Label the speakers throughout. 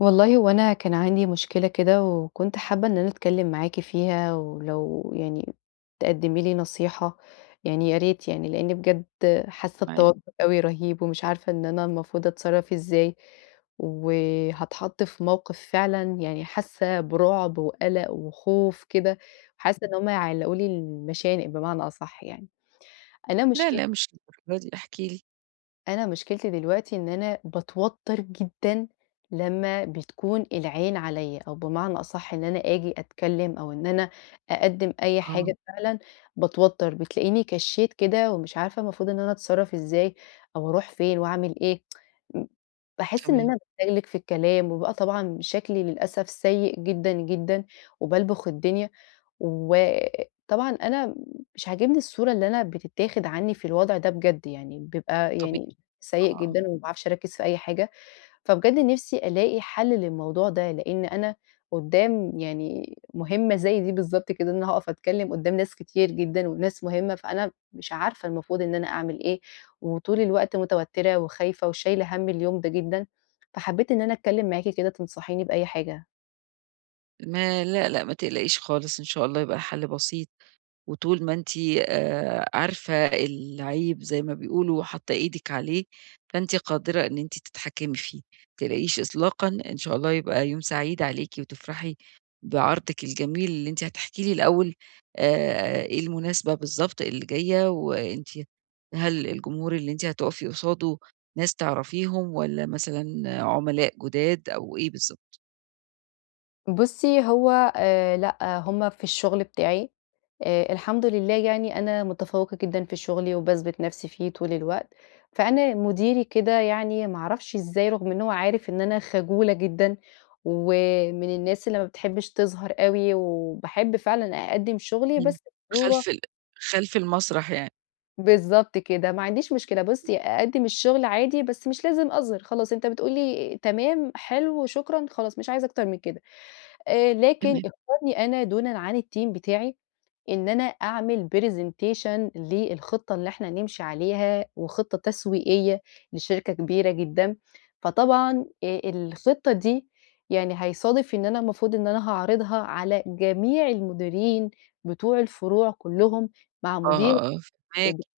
Speaker 1: والله هو أنا كان عندي مشكلة كده، وكنت حابّة إن أنا أتكلّم معاكِ فيها، ولو يعني تقدمي لي نصيحة، يعني يا ريت يعني لأني بجد حاسّة
Speaker 2: معاكِ.
Speaker 1: بتوتّر أوي رهيب ومش عارفة إن أنا المفروض أتصرّف إزاي، وهاتحط في موقف فعلًا يعني حاسّة برعب وقلق وخوف كده، وحاسّة إن هُم هيعلقوا لي المشانق بمعنى أصح يعني، أنا
Speaker 2: لأ
Speaker 1: مشكل
Speaker 2: لأ مش للدرجة دي، احكي لي.
Speaker 1: أنا مشكلتي دلوقتي إن أنا باتوتر جدًا لمّا بتكون العين عليَّ أو بمعنى أصح إن أنا أجي أتكلّم أو إن أنا أقدّم أي
Speaker 2: آه.
Speaker 1: حاجة فعلًا باتوتر، بتلاقيني كشيت كده ومش عارفة المفروض إن أنا أتصرّف إزاي أو أروح فين وأعمل إيه، ب باحس إن
Speaker 2: تمام.
Speaker 1: أنا باتلجلج في الكلام وببقى طبعًا شكلي للأسف سيء جدًا، جدًا وبالبخ الدنيا، وطبعًا أنا مش عجبني الصورة اللي أنا بتتاخد عنّي في الوضع ده بجد يعني بيبقى
Speaker 2: طبيعي،
Speaker 1: يعني
Speaker 2: آه،
Speaker 1: سيء
Speaker 2: آه.
Speaker 1: جدًا وما باعرفش أركز في أي حاجة. فبجَد نفسي ألاقي حل للموضوع ده لإن أنا قدّام يعني مهمّة زي دي بالضبط كده إن أنا هاقف أتكلّم قدّام ناس كتير جدًا وناس مهمّة، فأنا مش عارفة المفروض إن أنا أعمل إيه، وطول الوقت متوتّرة وخايفة وشايلة هَم اليوم ده جدًا، فحبيت إن أنا أتكلّم معاكِ كده تنصحيني بأي حاجة.
Speaker 2: ما لأ، لأ، ما تقلقيش خالص، إن شاء الله يبقى حل بسيط، وطول ما أنتِ آآ، عارفة العيب زي ما بيقولوا وحاطّة إيدِك عليه فأنتِ قادرة إن أنتِ تتحكمي فيه. ما تقلقيش إطلاقًا، إن شاء الله يبقى يوم سعيد عليكِ وتفرحي بعرضِك الجميل، اللي أنتِ هتحكي لي الأول آآ، إيه المناسبة بالضبط اللي جاية، وأنتِ هل الجمهور اللي أنتِ هتقفي قصاده ناس تعرفيهم والّا مثلًا عملاء جداد أو إيه بالضبط؟
Speaker 1: بُصّي هو آآ، لأ، هم في الشغل بتاعي آآ، الحمد لله يعني أنا متفوقة جدًا في شغلي، وباثبت نفسي فيه طول الوقت. فأنا مديري كده يعني ما أعرفش أزاي، رغم إن هو عارف إن أنا خجولة جدًا ومن الناس اللي ما بتحبش تظهر أوي، وباحب فعلًا أقدّم شغلي
Speaker 2: امم،
Speaker 1: بس بصورة
Speaker 2: خلف ال خلف المسرح يعني.
Speaker 1: بالضبط كده، ما عنديش مشكلة. بُصّي، أقدّم الشغل عادي بس مش لازم اظهر، خلاص أنت بتقول لي: "تمام، حلو، شكرًا." خلاص مش عايزة أكتر من كده آآ، لكن
Speaker 2: تمام.
Speaker 1: اختارني أنا دونًا عن الteam بتاعي إن أنا أعمل presentation للخطة اللي إحنا نمشي عليها، وخطة تسويقية لشركة كبيرة جدًا، فطبعًا آآ، الخطة دي يعني هيصادف إن أنا المفروض إن أنا هاعرضها على جميع المديرين بتوع الفروع كلّهم مع
Speaker 2: آه،
Speaker 1: مديري.
Speaker 2: آه، فاهماكِ.
Speaker 1: [unintelligible]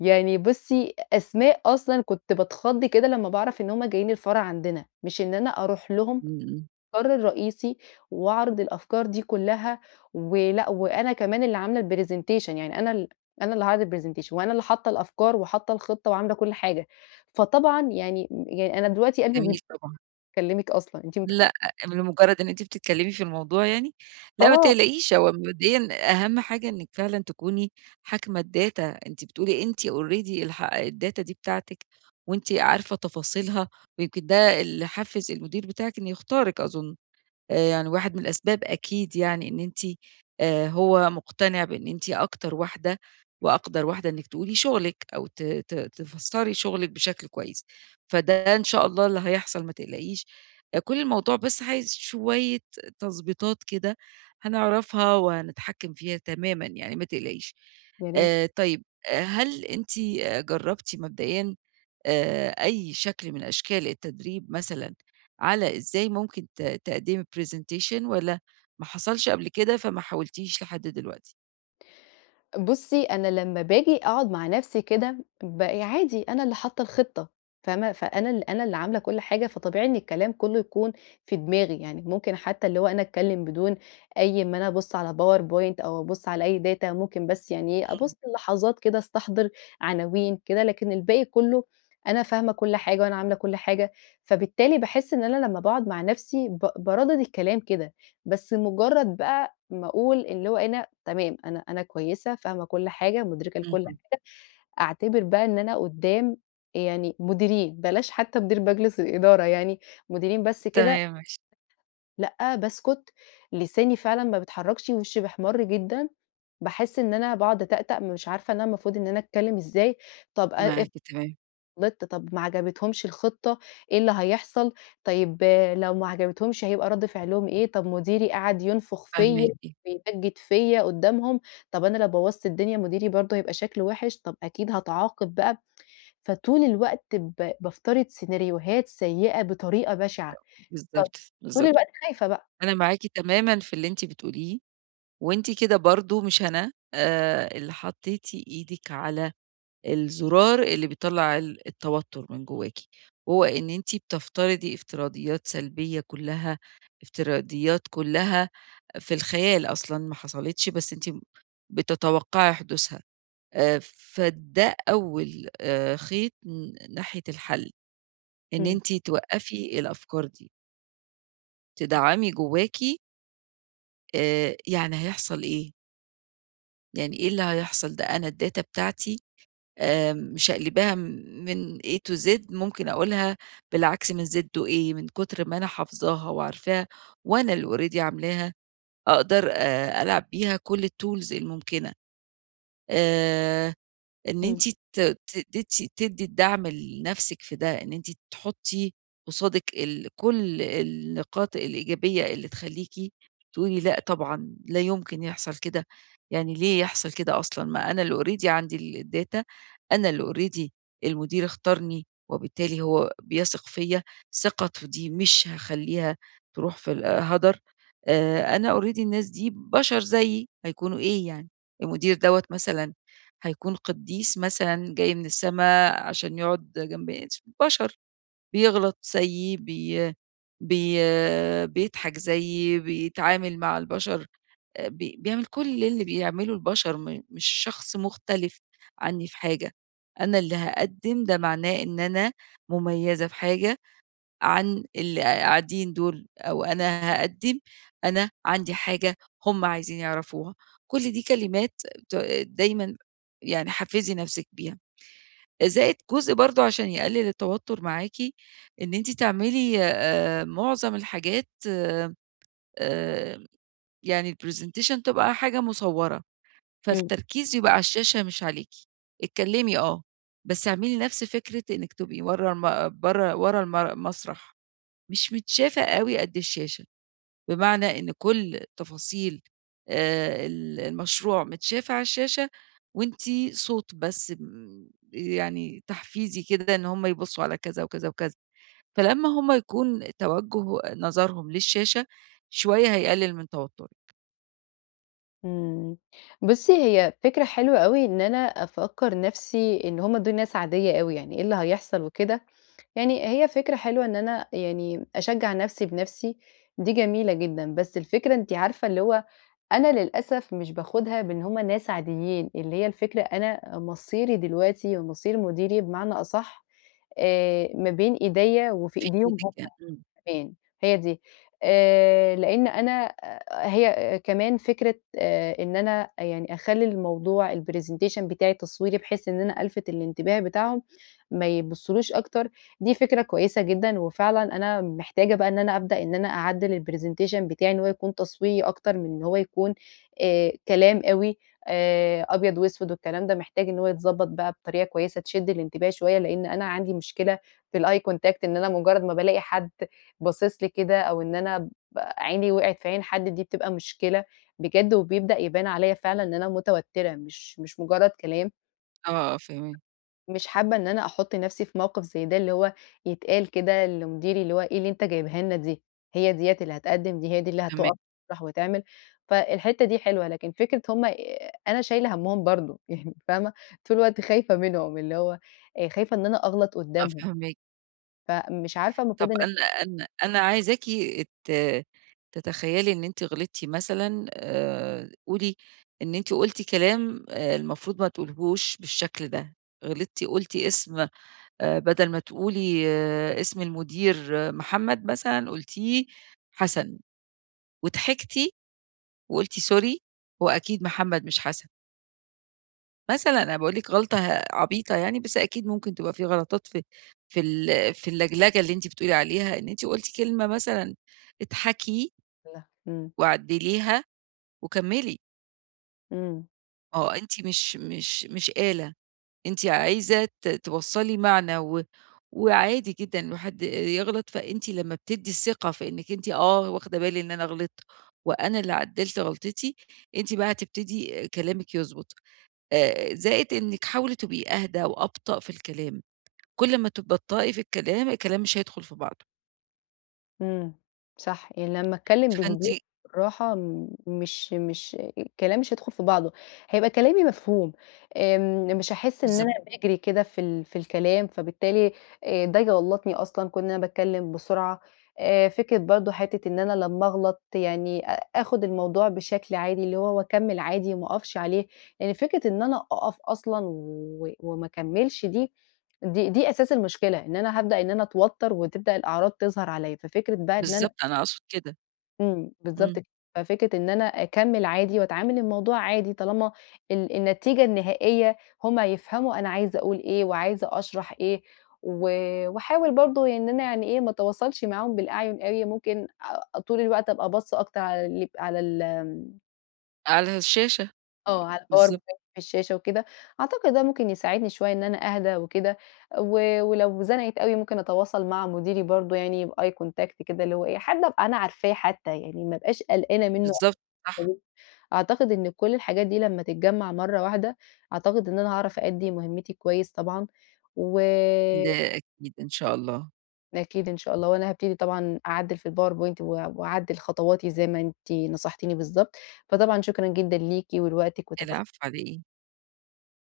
Speaker 1: يعني بُصّي، أسماء أصلًا كنت باتخض كده لمّا باعرف إن هُم جايين الفرع عندنا، مش إن أنا أروح لهم
Speaker 2: امم، امم.
Speaker 1: المقر الرئيسي وأعرض الأفكار دي كلّها. ولأ، وأنا كمان اللي عاملة الpresentation، يعني أنا ال أنا اللي هاعرض الpresentation وأنا اللي حاطة الأفكار وحاطة الخطة وعاملة كل حاجة، فطبعًا يعني يعني أنا دلوقتي قلبي
Speaker 2: جميل،
Speaker 1: [unintelligible]
Speaker 2: طبعًا.
Speaker 1: باكلمِك أصلًا، أنتِ متخيلة؟
Speaker 2: لأ، بمجرد إن أنتِ بتتكلمي في الموضوع يعني؟ لأ، ما
Speaker 1: آه.
Speaker 2: تقلقيش، هو مبدئيًا أهم حاجة إنِّك فعلًا تكوني حاكمة الdata، أنتِ بتقولي أنتِ already الح الdata دي بتاعتِك وأنتِ عارفة تفاصيلها، ويمكن ده اللي حفّز المدير بتاعِك إنه يختارِك أظن، آآ، يعني واحد من الأسباب أكيد يعني إن أنتِ آآ، هو مقتنع بإن أنتِ أكتر واحدة وأقدر واحدة إنِّك تقولي شغلِك أو ت ت تفسري شغلِك بشكل كويس، فده إن شاء الله اللي هيحصل ما تقلقيش، كل الموضوع بس عايز شوية تضبيطات كده هنعرفها وهنتحكّم فيها تمامًا يعني ما تقلقيش.
Speaker 1: يا ريت.
Speaker 2: آآ، طيب، هل أنتِ جربتِ مبدئيًا آآ، أي شكل من أشكال التدريب مثلًا على إزاي ممكن ت تقدّمي presentation والّا ما حصلش قبل كده فما حاولتيش لحد دلوقتي؟
Speaker 1: بصي، أنا لما باجي أقعد مع نفسي كده، بقي عادي أنا اللي حاطة الخطة فاهمة، فأنا ال أنا اللي عاملة كل حاجة، فطبيعي إن الكلام كله يكون في دماغي، يعني ممكن حتى اللي هو أنا أتكلم بدون أي أما أنا أبص على powerpoint أو أبص على أي data ممكن بس يعني إيه،
Speaker 2: إمم.
Speaker 1: أبص لحظات كده استحضر عناوين كده، لكن الباقي كله أنا فاهمة كل حاجة وأنا عاملة كل حاجة، فبالتالي باحس إن أنا لما باقعد مع نفسي ب باردد الكلام كده، بس مجرد بقى ما أقول اللي هو إيه، أنا تمام أنا أنا كويسة فاهمة كل حاجة مدركة لكل
Speaker 2: اهم.
Speaker 1: حاجة، أعتبر بقى إن أنا قدام يعني مديرين، بلاش حتى مدير مجلس الإدارة، يعني مديرين بس كده.
Speaker 2: تمام، ماشي.
Speaker 1: لأ، باسكت، لساني فعلًا ما بيتحركش، وشي بيحمّر جدًا، باحس إن أنا باقعد أتأتأ، مش عارفة إن المفروض إن أنا أتكلم إزاي، طب آآ، افرض
Speaker 2: معاكِ، تمام.
Speaker 1: غلطت طب ما عجبتهمش الخطة، إيه اللي هيحصل، طيب لو ما عجبتهمش هيبقى رد فعلهم إيه، طب مديري قعد ينفخ فيا
Speaker 2: فهماكِ.
Speaker 1: ويمجد فيا قدامهم، طب أنا لو بوظت الدنيا مديري برضو هيبقى شكله وحش، طب أكيد هاتعاقب بقى. فطول الوقت ب بافترض سيناريوهات سيئة بطريقة بشعة،
Speaker 2: [unintelligible]
Speaker 1: ف
Speaker 2: بالضبط،
Speaker 1: طول
Speaker 2: بالضبط.
Speaker 1: الوقت خايفة بقى.
Speaker 2: أنا معاكِ تمامًا في اللي أنتِ بتقوليه، وأنتِ كده برضو مش أنا، آآ، اللي حطيتِ إيدِك على الزرار اللي بيطلّع ال التوتر من جواكِ، هو إن أنتِ بتفترضي افتراضيات سلبية كلها، افتراضيات كلها في الخيال أصلًا ما حصلتش، بس أنتِ بتتوقعي حدوثها. فده أول آآ، خيط ن ناحية الحل، إن
Speaker 1: إمم.
Speaker 2: أنتِ توقفي الأفكار دي. تدعمي جواكِ. آآ، يعني هيحصل إيه؟ يعني إيه اللي هيحصل، ده أنا الداتا بتاعتي آآ، مشقلباها من A to Z ممكن أقولها بالعكس من Z to A من كتر ما أنا حافظاها وعارفاها وأنا اللي already عاملاها، أقدر ألعب بيها كل الtools الممكنة. آآ، إن
Speaker 1: إمم.
Speaker 2: أنتِ ت ت تدي تدي الدعم لنفسِك في ده إن أنتِ تحطّي قصادِك ال كل النقاط الإيجابية اللي تخليكِ تقولي لأ، طبعًا لا يمكن يحصل كده، يعني ليه يحصل كده أصلًا ما أنا اللي already عندي الdata أنا اللي already المدير اختارني، وبالتالي هو بيثق فيَّ، ثقته دي مش هاخلّيها تروح في ال هدر. آآ، أنا already الناس دي بشر زيي، هيكونوا إيه يعني؟ المدير دَوَّة مثلًا هيكون قديس مثلًا جاي من السما عشان يقعد جنب [unintelligible] بشر، بيغلط زيي، بي بي بيضحك زيي، بيتعامل مع البشر، بي بيعمل كل اللي بيعمله البشر، م مش شخص مختلف عني في حاجة، أنا اللي هاقدم، ده معناه إن أنا مميزة في حاجة عن اللي قاعدين دول أو أنا هاقدم، أنا عندي حاجة هم عايزين يعرفوها، كل دي كلمات ت دايمًا يعني حفزي نفسِك بيها. زائد جزء برضو عشان يقلل التوتر معاكِ إن أنتِ تعملي معظم الحاجات آآ، يعني الpresentation تبقى حاجة مُصَورة،
Speaker 1: إمم.
Speaker 2: فالتركيز يبقى على الشاشة مش عليكِ، اتكلمي آه، بس اعملي نفس فكرة إنِك تبقي ورا الم برا ورا المر المسرح، مش متشافة أوي قد الشاشة. بمعنى إن كل التفاصيل آآ، ال المشروع متشافة على الشاشة، وأنتِ صوت بس آمم، يعني تحفيزي كده إن هم يبصوا على كذا وكذا وكذا. فلمّا هم يكون توجه نظرهم للشاشة، شوية هيقلل من توترِك.
Speaker 1: إمم، بُصي هي فكرة حلوة أوي إن أنا أفكّر نفسي إن هُم دول ناس عادية أوي يعني، إيه اللي هيحصل وكده، يعني هي فكرة حلوة إن أنا يعني، أشجّع نفسي بنفسي دي جميلة جدًا. بس الفكرة أنتِ عارفة اللي هو، أنا للأسف مش باخدها بإن هُم ناس عاديين، اللي هي الفكرة أنا مصيري دلوقتي ومصير مديري بمعنى أصح، آآ ما بين إيديّا وفي
Speaker 2: في
Speaker 1: إيديهم
Speaker 2: إيدِك
Speaker 1: هُم
Speaker 2: يعني، إمم.
Speaker 1: كمان هي دي، آآ لإن أنا هي كمان فكرة آآ إن أنا يعني أخلّي الموضوع الpresentation بتاعي تصويري بحيث إن أنا ألفِت الإنتباه بتاعهم، ما يبصولوش أكتر، دي فكرة كويسة جدًا، وفعلًا أنا محتاجة بقى إن أنا أبدأ إن أنا أعدّل الpresentation بتاعي إن هو يكُون تصويري أكتر من إن هو يكُون، آآ كلام أوي آآ أبيض وأسود والكلام ده، محتاج إن هو يتضبط بقى بطريقة كويسة تشد الانتباه شوية لإن أنا عندي مشكلة، في الeye contact إن أنا مجرد ما بالاقي حد باصص لي كده، أو إن أنا ب عيني وقعِت في عين حد دي بتبقى مشكلة، بجد وبيبدأ يبان عليّا فعلًا إن أنا متوترة، مش مش مجرد كلام.
Speaker 2: آه فاهماكِ.
Speaker 1: مش حابة إن أنا أحط نفسي في موقف زي ده، اللي هو يتقال كده لمديري اللي هو إيه اللي أنت جايبها لنا دي، هي ديّة اللي هتقدم، دي هي دي اللي
Speaker 2: تمام.
Speaker 1: هتقف [unintelligible] وتعمل، فالحتة دي حلوة لكن فكرة هُم أنا شايلة همّهُم برضه، يعني فاهمة طول الوقت خايفة منهم اللي هو آآ خايفة إن أنا أغلط
Speaker 2: آه
Speaker 1: قدامهم،
Speaker 2: فاهماكِ
Speaker 1: فمش عارفة المفروض
Speaker 2: طب
Speaker 1: إن أنا
Speaker 2: أنا أنا أنا عايزاكِ ت تتخيلي إن أنتِ غلطتِ مثلًا آآ قولي، إن أنتِ قلتِ كلام المفروض ما تقوليهوش بالشكل ده، غلطتِ قلتِ اسم آآ بدل ما تقولي اسم المدير محمد مثلًا، قلتيه حسن وضحكتِ، وقلتِ سوري هو أكيد محمد مش حسن. مثلًا أنا باقول لِك غلطة ه عبيطة يعني بس أكيد ممكن تبقى في غلطات في في ال في اللجلجة اللي أنتِ بتقولي عليها، إن أنتِ قلتِ كلمة مثلًا إضحكي
Speaker 1: منها، امم.
Speaker 2: وعدّليها، وكملي.
Speaker 1: إمم.
Speaker 2: ما هو أنتِ مش مش مش آلة أنتِ عايزة ت توصّلي معنى، و وعادي جدًا إنه حد يغلط، فأنتِ لما بتدي الثقة فإنك أنتِ آه واخدة بالي إن أنا غلطت، وأنا اللي عدلت غلطتي؛ أنتِ بقى هتبتدي كلامك يضبط، آآ زائد إنِك حاولي تبقي أهدى وأبطأ في الكلام، كل لما تبطئي في الكلام، الكلام مش هيدخل في بعضه.
Speaker 1: إمم، صح، يعني لمّا أتكلّم
Speaker 2: فأنتِ
Speaker 1: بهدوء، بالراحه مش مش الكلام مش هيدخل في بعضه، هيبقى كلامي مفهوم، آمم، مش هاحس إن
Speaker 2: بالضبط.
Speaker 1: أنا باجري كده في ال في الكلام فبالتالي ده يغلطني أصلًا كون إن أنا باتكلم بسرعة. آآ، فكرة برضو حتّة إن أنا لمّا أغلط يعني أ آخد الموضوع بشكل عادي، اللي هو وأكمل عادي ما أقفش عليه، يعني فكرة إن أنا أقف أصلًا و وما أكمّلش دي، دي دي أساس المشكلة، إن أنا هابدأ إن أنا أتوتر وتبدأ الأعراض تظهر عليّا، ففكرة بقى إن أنا
Speaker 2: بالضبط، أنا أقصد كده.
Speaker 1: إمم، بالضبط
Speaker 2: إمم.
Speaker 1: ك ففكرة إن أنا أكمّل عادي وأتعامل الموضوع عادي، طالما ال النتيجة النهائية هم هيفهموا أنا عايزة أقول إيه وعايزة أشرح إيه، و وأحاول برضه يعني إن أنا يعني إيه، ما أتواصلش معاهم بالأعين أوي، ممكن أ طول الوقت أبقى باصّة أكتر على ال على ال آمم
Speaker 2: على الشاشة، امم،
Speaker 1: آه، على الpower
Speaker 2: بالضبط.
Speaker 1: point في الشاشة وكده، أعتقد ده ممكن يساعدني شويّة إن أنا أهدى وكده. و ولو زنقت أوي ممكن أتواصل مع مديري برضو بeye contact كده اللي هو إيه، حد ابقى أنا عارفاه حتّى، يعني ما ابقاش قلقانة منّه
Speaker 2: بالضبط، صح.
Speaker 1: [unintelligible] أعتقد إن كل الحاجات دي لمّا تتجمَّع مرّة واحدة، أعتقد إن أنا هاعرف أؤدي مهمتي كويّس طبعًا و
Speaker 2: ده أكيد، إن شاء الله.
Speaker 1: أكيد إن شاء الله، وأنا هابتدي طبعًا أعدِّل في الpowerpoint و وأعدل خطواتي زي ما أنتِ نصحتيني بالضبط، فطبعًا شكرًا جدًا ليكِ ولوقتِك وتفه
Speaker 2: العفو، على إيه.